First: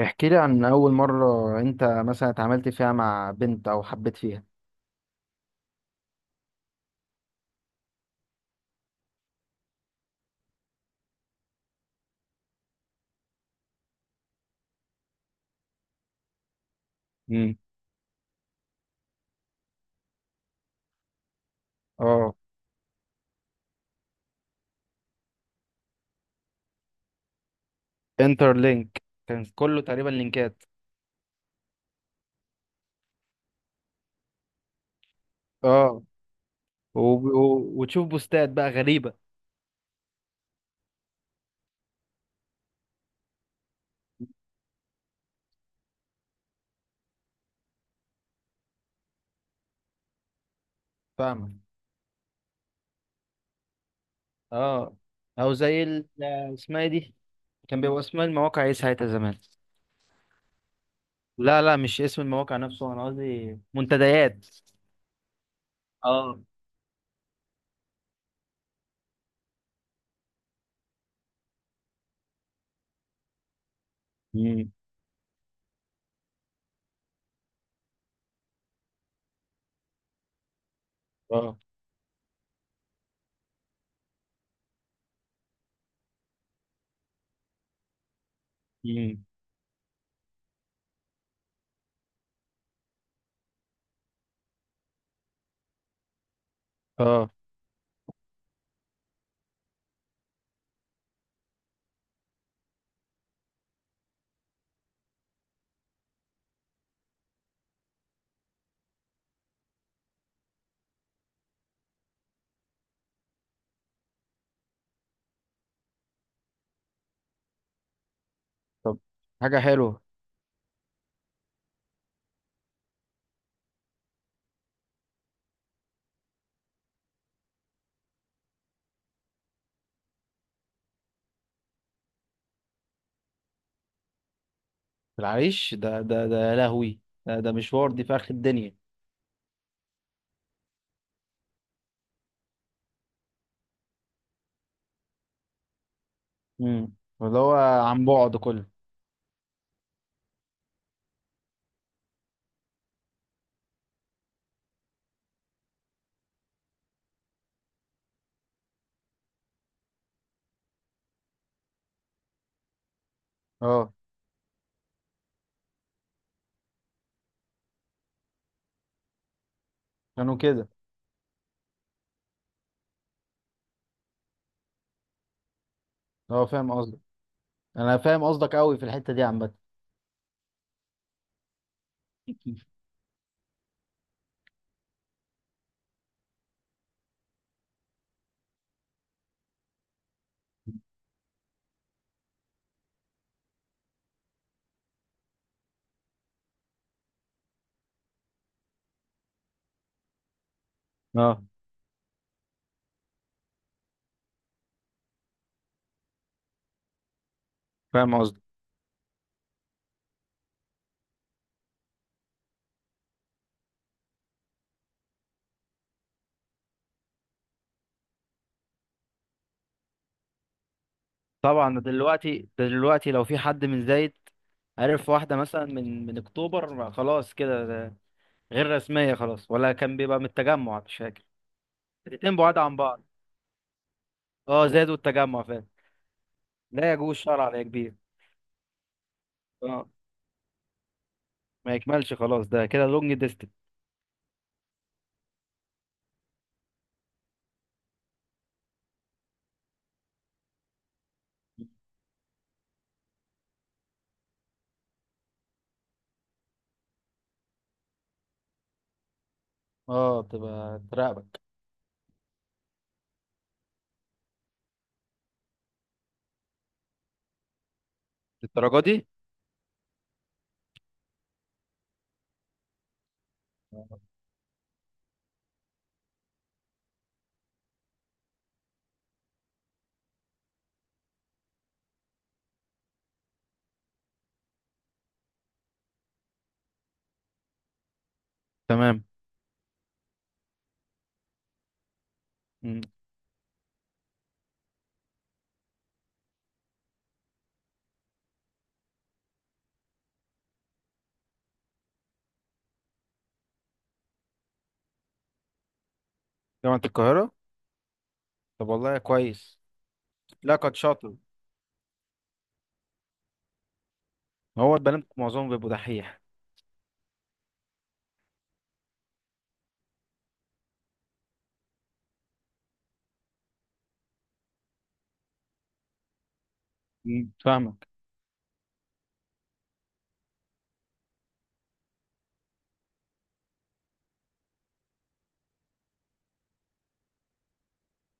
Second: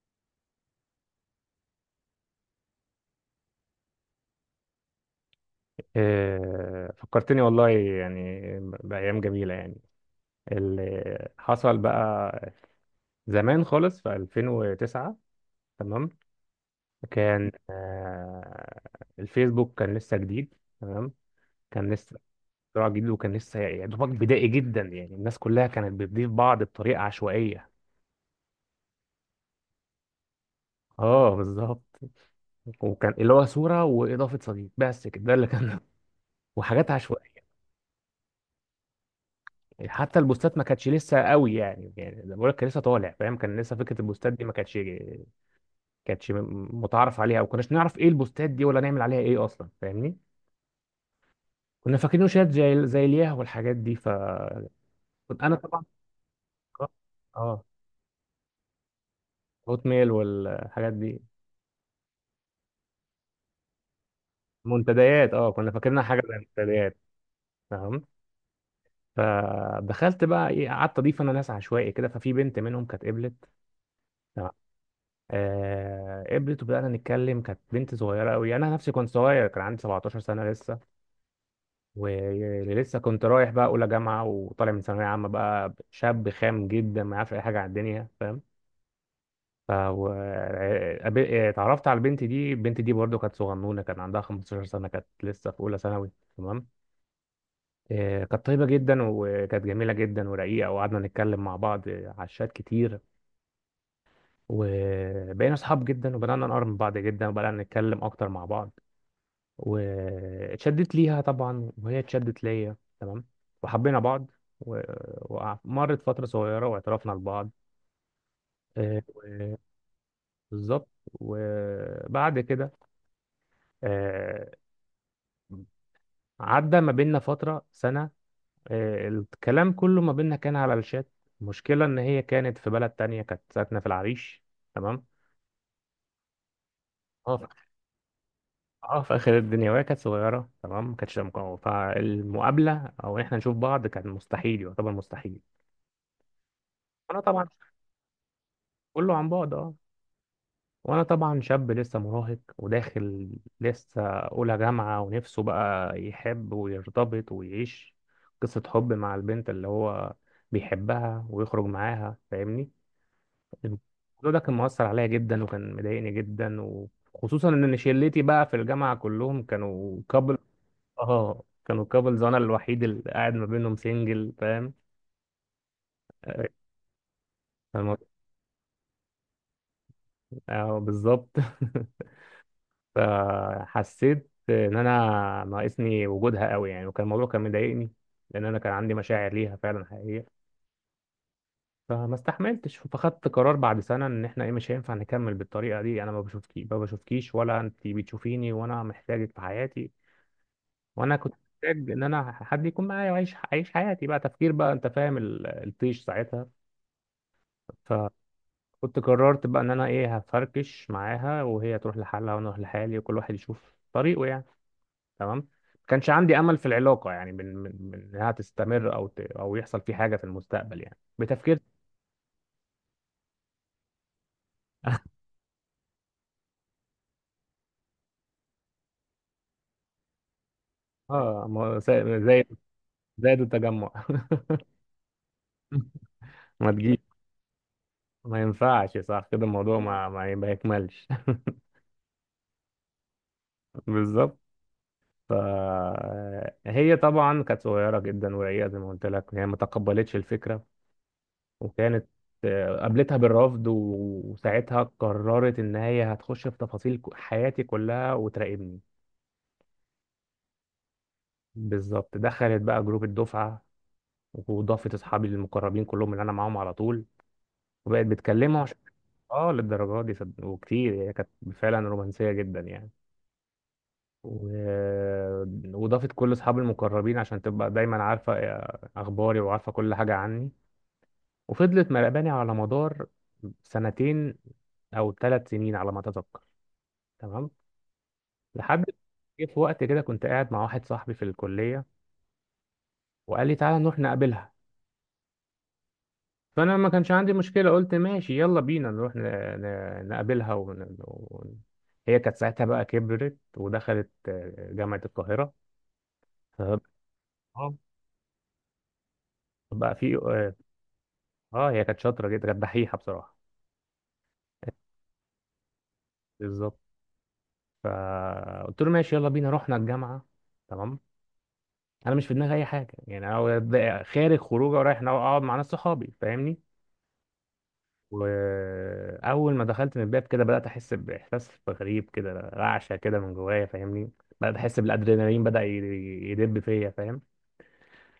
احكي لي عن أول مرة أنت مثلا اتعاملت فيها مع بنت أو حبيت فيها. إيه، فكرتني والله يعني بأيام جميلة يعني اللي حصل بقى زمان خالص في 2009. تمام. كان امم الفيسبوك كان لسه جديد. تمام. كان لسه اه، اختراع جديد وكان لسه يا دوبك بدائي جدا، يعني الناس كلها كانت بتضيف بعض بطريقة عشوائية. انتر لينك كان كله تقريبا لينكات. اه، بالظبط. وكان اللي هو صورة وإضافة صديق، بس كده ده اللي كان. اه. وحاجات وب... عشوائية. و... وتشوف بوستات بقى غريبة. حتى البوستات ما كانتش لسه قوي يعني، يعني زي ما بقول لك، كان لسه طالع فاهم، كان لسه فكره البوستات دي ما كانتش. متعارف عليها، او كناش نعرف ايه البوستات دي ولا نعمل عليها ايه اصلا فاهمني. فاهمك. كنا فاكرينه شات زي الياه والحاجات دي، فكنت. اه. او انا زي طبعا ال... اسمها إيه دي؟ اه، كان بيبقى اسمها المواقع ايه ساعتها زمان؟ هوت ميل والحاجات دي. لا لا، مش اسم المواقع نفسه، انا قصدي منتديات. منتديات، اه كنا فاكرينها حاجه زي اه. المنتديات. تمام. فدخلت بقى ايه، قعدت اضيف انا ناس عشوائي كده، ففي بنت منهم كانت قبلت. مم. قبلت وبدأنا نتكلم. كانت بنت صغيرة أوي، أنا نفسي كنت صغير، كان عندي 17 سنة لسه. اه. ولسه كنت رايح بقى أولى جامعة وطالع من ثانوية عامة، بقى شاب خام جدا ما يعرفش أي حاجة عن الدنيا فاهم. امم. ف و- آه، قابل- آه، اتعرفت على البنت دي. البنت دي برضو كانت صغنونة، كان عندها 15 سنة، كانت لسه في أولى ثانوي. تمام. اه. كانت طيبة جدا وكانت جميلة جدا ورقيقة، وقعدنا نتكلم مع بعض على الشات كتير. وبقينا أصحاب جدا، وبدأنا نقرب من بعض جدا، وبدأنا نتكلم أكتر مع بعض. واتشدت ليها طبعا، وهي اتشدت ليا. تمام. وحبينا بعض و- ومرت فترة صغيرة واعترفنا لبعض. طب، آه، و- حاجة حلوة. بالظبط. وبعد كده آه، عدى ما بيننا فترة سنة. الكلام كله ما بيننا كان على الشات. المشكلة إن هي كانت في بلد تانية، كانت ساكنة في العريش. تمام. العريش؟ ده يا لهوي، اه ده في، ده مشوار، دي في آخر الدنيا. اه في آخر الدنيا، وهي كانت صغيرة. تمام، ما كانتش. فالمقابلة أو إحنا نشوف بعض كان مستحيل، يعتبر مستحيل. امم. انا اللي طبعا. هو عن بعد كله. كله عن بعد اه. وانا طبعا شاب لسه مراهق وداخل لسه اولى جامعة، ونفسه بقى يحب ويرتبط ويعيش قصة حب مع البنت اللي هو بيحبها ويخرج معاها فاهمني. اه. الموضوع ده كان مؤثر عليا جدا وكان مضايقني جدا. وخصوصا ان شلتي بقى في الجامعة كلهم كانوا كانوا كابل. كده. اه كانوا كابلز، وانا الوحيد اللي قاعد ما بينهم سنجل فاهم. اه آه، فاهم قصدك، انا الموضوع- فاهم قصدك قوي في الحتة دي عامة. بالظبط. فحسيت ان انا ناقصني وجودها قوي يعني، وكان الموضوع كان مضايقني، لان انا كان عندي مشاعر ليها فعلا حقيقيه. فما استحملتش. فخدت قرار بعد سنه ان احنا ايه، مش هينفع نكمل بالطريقه دي. انا ما بشوفكي، ما بشوفكيش ولا انت بتشوفيني، وانا محتاجك في حياتي. وانا كنت اه محتاج ان انا حد يكون معايا واعيش حياتي بقى، تفكير بقى انت فاهم الطيش ساعتها. فاهم فكنت. قصدك. قررت بقى ان انا ايه، هفركش معاها وهي تروح لحالها وانا اروح لحالي، وكل واحد يشوف طريقه يعني. تمام. ما كانش عندي امل في العلاقه يعني من انها تستمر، او ت... او يحصل في حاجه في المستقبل يعني، بتفكير. طبعا، دلوقتي لو في حد من زايد عرف واحدة مثلا من اكتوبر، ما خلاص كده ده غير رسمية خلاص، ولا كان بيبقى من التجمع مش فاكر. اه، ما- الاتنين زي بعاد عن بعض. زي التجمع. اه، زايد والتجمع فاهم. ما لا تجيش. يجوز شرعا يا كبير. ما ينفعش صح كده، الموضوع اه، ما يكملش. ما يكملش خلاص، ده كده لونج ديستنس. بالظبط. ف هي طبعا كانت صغيره جدا ورقيقه، زي ما قلت لك، هي ما تقبلتش الفكره. وكانت. قابلتها بالرفض وساعتها قررت ان هي هتخش في تفاصيل حياتي كلها وتراقبني. اه تبقى تراقبك؟ بالظبط. دخلت بقى جروب الدفعه، وضافت اصحابي المقربين كلهم اللي انا معاهم على طول. وبقت بتكلمه، عشان الدرجة دي؟ اه للدرجه دي وكتير. هي كانت فعلا رومانسيه جدا يعني و... وضافت كل اصحابي المقربين عشان تبقى دايما عارفه اخباري، وعارفه كل حاجه عني. وفضلت مراقباني على مدار سنتين او ثلاث سنين على ما اتذكر. تمام. لحد تمام. جه في وقت كده، كنت قاعد مع واحد صاحبي في الكليه، مم. وقال لي تعالى نروح نقابلها. فانا ما كانش عندي مشكله، قلت ماشي يلا بينا نروح نقابلها ون... ون... هي كانت ساعتها بقى كبرت، ودخلت جامعه القاهره. فبقى- جامعة القاهرة؟ اه، طب والله كويس. بقى في اه، لا كان شاطر. هي كانت شاطره جدا، كانت دحيحه بصراحه. هو البنات معظمهم بيبقوا دحيح. بالظبط. فقلت له ماشي يلا بينا، رحنا الجامعه. تمام. انا مش في دماغي اي حاجه يعني، انا خارج خروجه ورايح اقعد مع ناس صحابي فاهمني. مم، فاهمك. واول ما دخلت من الباب كده، بدات احس باحساس غريب كده، رعشه كده من جوايا فاهمني. بدات احس بالادرينالين، بدا يدب فيا فاهم.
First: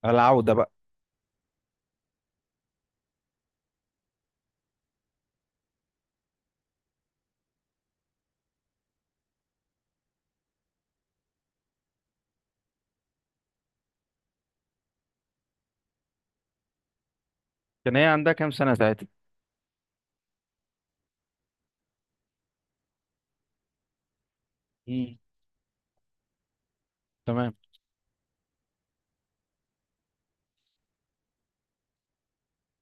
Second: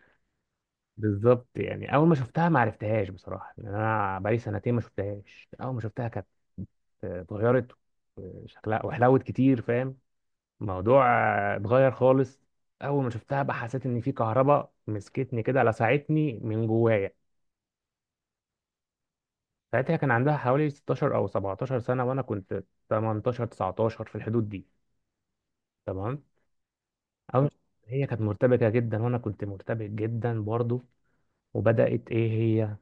العودة بقى. بالظبط. يعني اول ما شفتها ما عرفتهاش بصراحه، لان انا بقالي سنتين ما شفتهاش. اول ما شفتها كانت اتغيرت شكلها وحلوت كتير فاهم. الموضوع اتغير خالص. اول ما شفتها بقى حسيت ان في كهرباء مسكتني كده، لسعتني من جوايا. كان هي عندها كام سنة ساعتها؟ ساعتها كان عندها حوالي 16 او 17 سنه، وانا كنت 18 19 في الحدود دي. مم. تمام. أو. تمام. هي كانت مرتبكة جدا، وأنا كنت مرتبك جدا برضو. وبدأت إيه هي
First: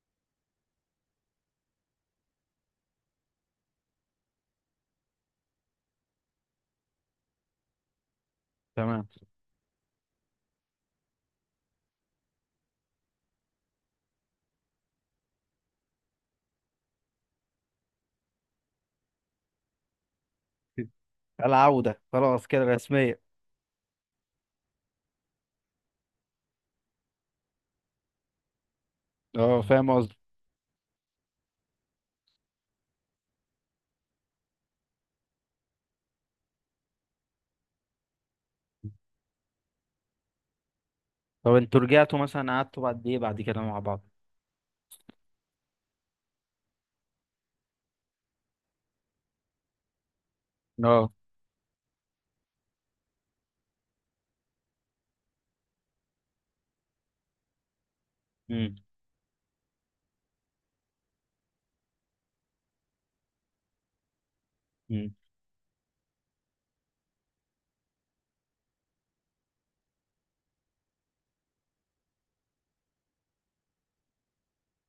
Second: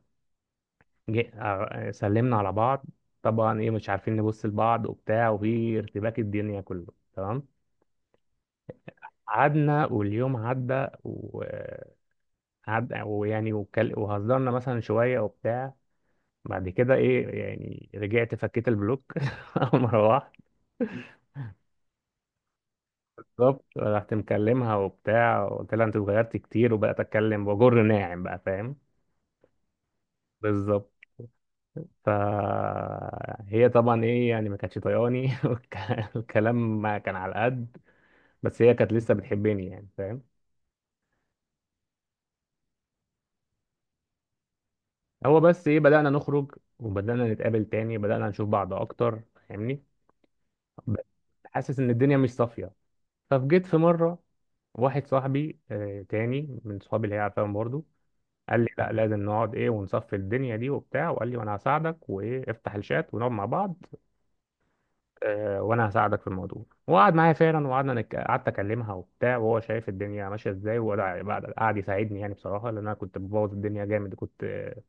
جي... آه، سلمنا على بعض. طبعا إيه، مش عارفين نبص لبعض وبتاع، وفي ارتباك الدنيا كله. تمام. تمام. قعدنا واليوم عدى وعد. ويعني وهزرنا مثلا شوية وبتاع. بعد كده إيه، يعني رجعت فكيت البلوك. أول ما روحت. العودة خلاص كده رسمية. بالظبط. رحت مكلمها وبتاع، وقلت لها أنت اتغيرت كتير، وبقيت أتكلم وجر ناعم بقى فاهم. اه فاهم قصدي. بالظبط. فهي طبعا ايه، يعني ما كانتش طياني. الكلام ما كان على قد. بس هي كانت لسه بتحبني يعني فاهم. طب انتوا رجعتوا مثلا قعدتوا بعد ايه بعد كده مع بعض؟ هو بس ايه، بدأنا نخرج، وبدأنا نتقابل تاني، بدأنا نشوف بعض اكتر فاهمني. بس اه. حاسس ان الدنيا مش صافية. فجيت في مرة، واحد صاحبي تاني من صحابي اللي هي عارفاهم برضه، قال لي امم. لا لازم نقعد ايه ونصفي الدنيا دي وبتاع، وقال لي وانا هساعدك، وايه افتح الشات ونقعد مع بعض. امم. وانا هساعدك في الموضوع. وقعد معايا فعلا، وقعدنا قعدت اكلمها وبتاع، وهو شايف الدنيا ماشيه ازاي. وقعد قعد قعد يساعدني يعني بصراحه، لان انا كنت ببوظ الدنيا جامد. كنت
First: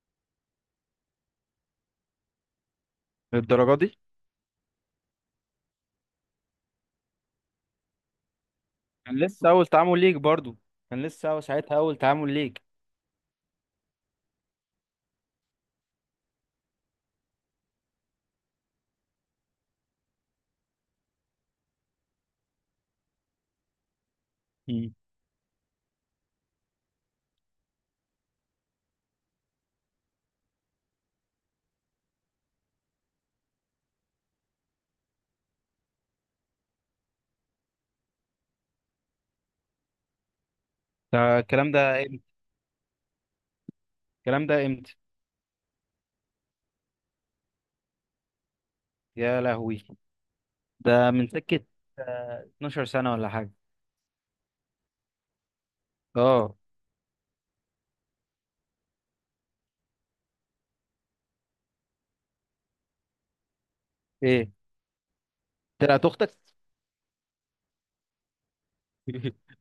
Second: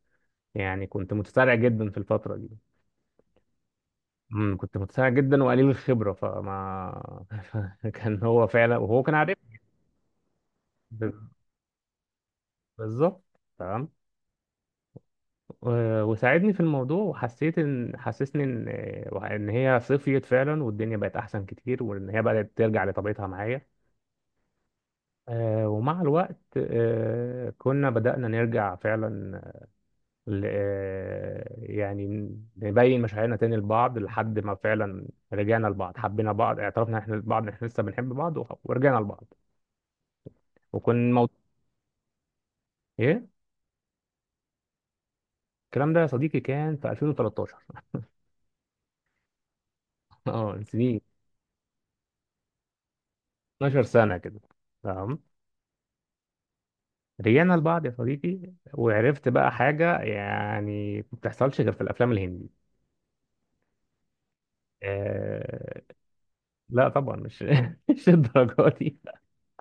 يعني كنت متسرع جدا في الفتره دي. للدرجة دي؟ كنت متسرع جدا وقليل الخبره، فما كان هو فعلا، وهو كان كان عارف لسه أول تعامل ليك برضو، كان ب- لسه أول ساعتها أول تعامل ليك. بالظبط. تمام. وساعدني في الموضوع، وحسيت ان حسسني ان ان هي صفيت فعلا، والدنيا بقت احسن كتير، وان هي بدات ترجع لطبيعتها معايا. مم. ومع الوقت كنا بدأنا نرجع فعلا يعني نبين مشاعرنا تاني لبعض، لحد ما فعلا رجعنا لبعض. حبينا بعض، اعترفنا احنا لبعض إن احنا لسه بنحب بعض ورجعنا لبعض. وكان الموضوع ده الكلام ده امتى؟ ايه، الكلام ده امتى؟ الكلام ده يا صديقي كان في 2013. يا لهوي، اه سنين. ده من سكة، آه، 12 سنة ولا حاجة. 12 سنة كده. تمام. اه. رجعنا لبعض يا صديقي، وعرفت بقى حاجة يعني ما بتحصلش غير في الأفلام الهندي. ايه؟ آه. طلعت اختك؟ لا طبعا مش مش الدرجات.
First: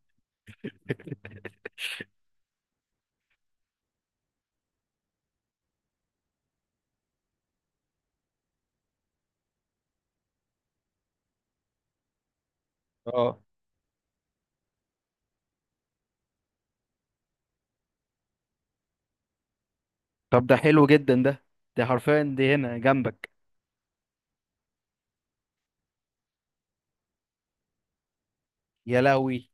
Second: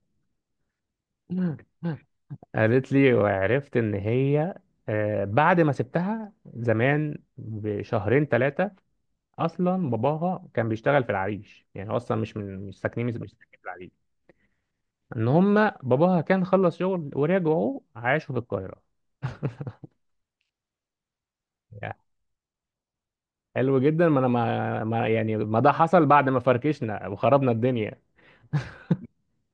قالت لي، وعرفت ان هي بعد ما سبتها زمان بشهرين ثلاثه، اصلا باباها كان بيشتغل في العريش، يعني هو اصلا مش اه. ساكنين في العريش. ان هم. باباها كان خلص شغل، ورجعوا عاشوا في القاهره. طب ده حلو جدا ده، ده يعني حرفيا دي هنا جنبك. حلو جدا، ما انا يعني ما ده حصل بعد ما فركشنا وخربنا الدنيا. يا لهوي،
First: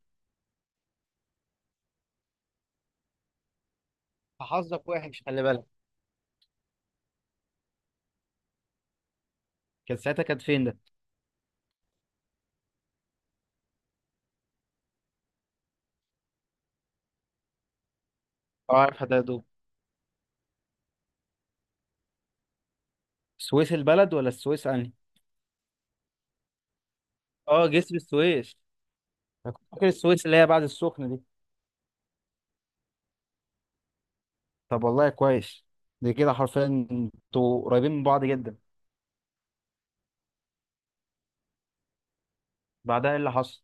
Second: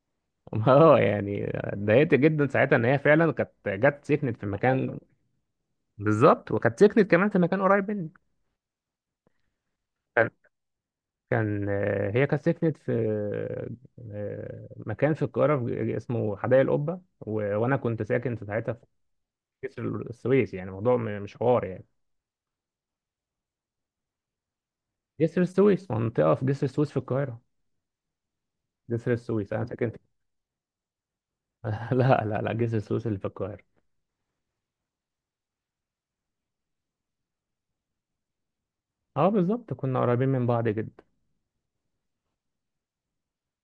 اه يعني اتضايقت جدا ساعتها ان هي فعلا كانت جت سكنت في حظك مكان. وحش خلي بالك. بالظبط، وكانت سكنت كمان في مكان قريب مني. كان ساعتها كانت فين ده؟ كان هي كانت سكنت في مكان في القاهرة، اسمه حدائق القبة، وأنا كنت ساكن في ساعتها اه في عارف حداده. جسر السويس. يعني موضوع مش حوار يعني. السويس البلد ولا السويس انهي؟ جسر السويس، منطقة في جسر السويس في القاهرة. اه جسر السويس، جسر انا السويس، كنت أنا فاكر ساكن في. السويس اللي هي بعد السخنة دي. لا لا لا، جسر السويس اللي في القاهرة. طب والله كويس. دي كده حرفيا انتوا قريبين من بعض جدا. اه بالظبط، كنا قريبين من بعض جدا. بعدها ايه اللي حصل؟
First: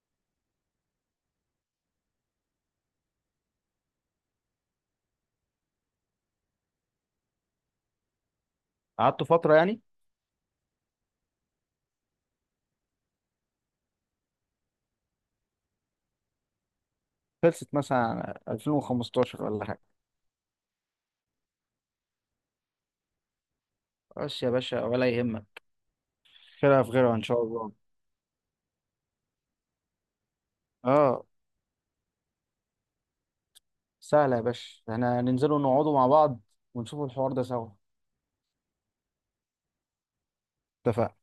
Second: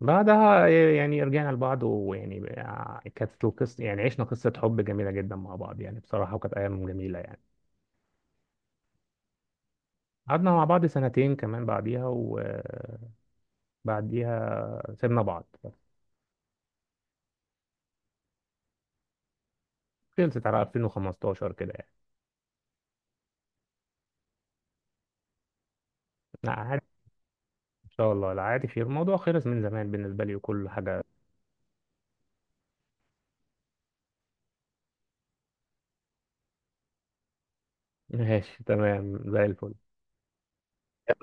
بعدها يعني رجعنا لبعض، ويعني كانت القصة، يعني عشنا قصة حب جميلة جدا مع بعض يعني بصراحة، وكانت أيام جميلة يعني. قعدتوا فترة يعني؟ قعدنا مع بعض سنتين كمان بعديها، وبعديها سيبنا بعض. خلصت مثلا 2015 ولا حاجة؟ خلصت على 2015 كده يعني. بس يا باشا ولا يهمك، لا عادي. خيرها في غيرها ان شاء الله. ان شاء الله. لا عادي، خير الموضوع خلص من زمان بالنسبه لي وكل حاجه. اه، سهلة يا باشا، احنا ننزلوا نقعدوا مع بعض ونشوفوا الحوار ده سوا. ماشي تمام زي الفل. اتفقنا.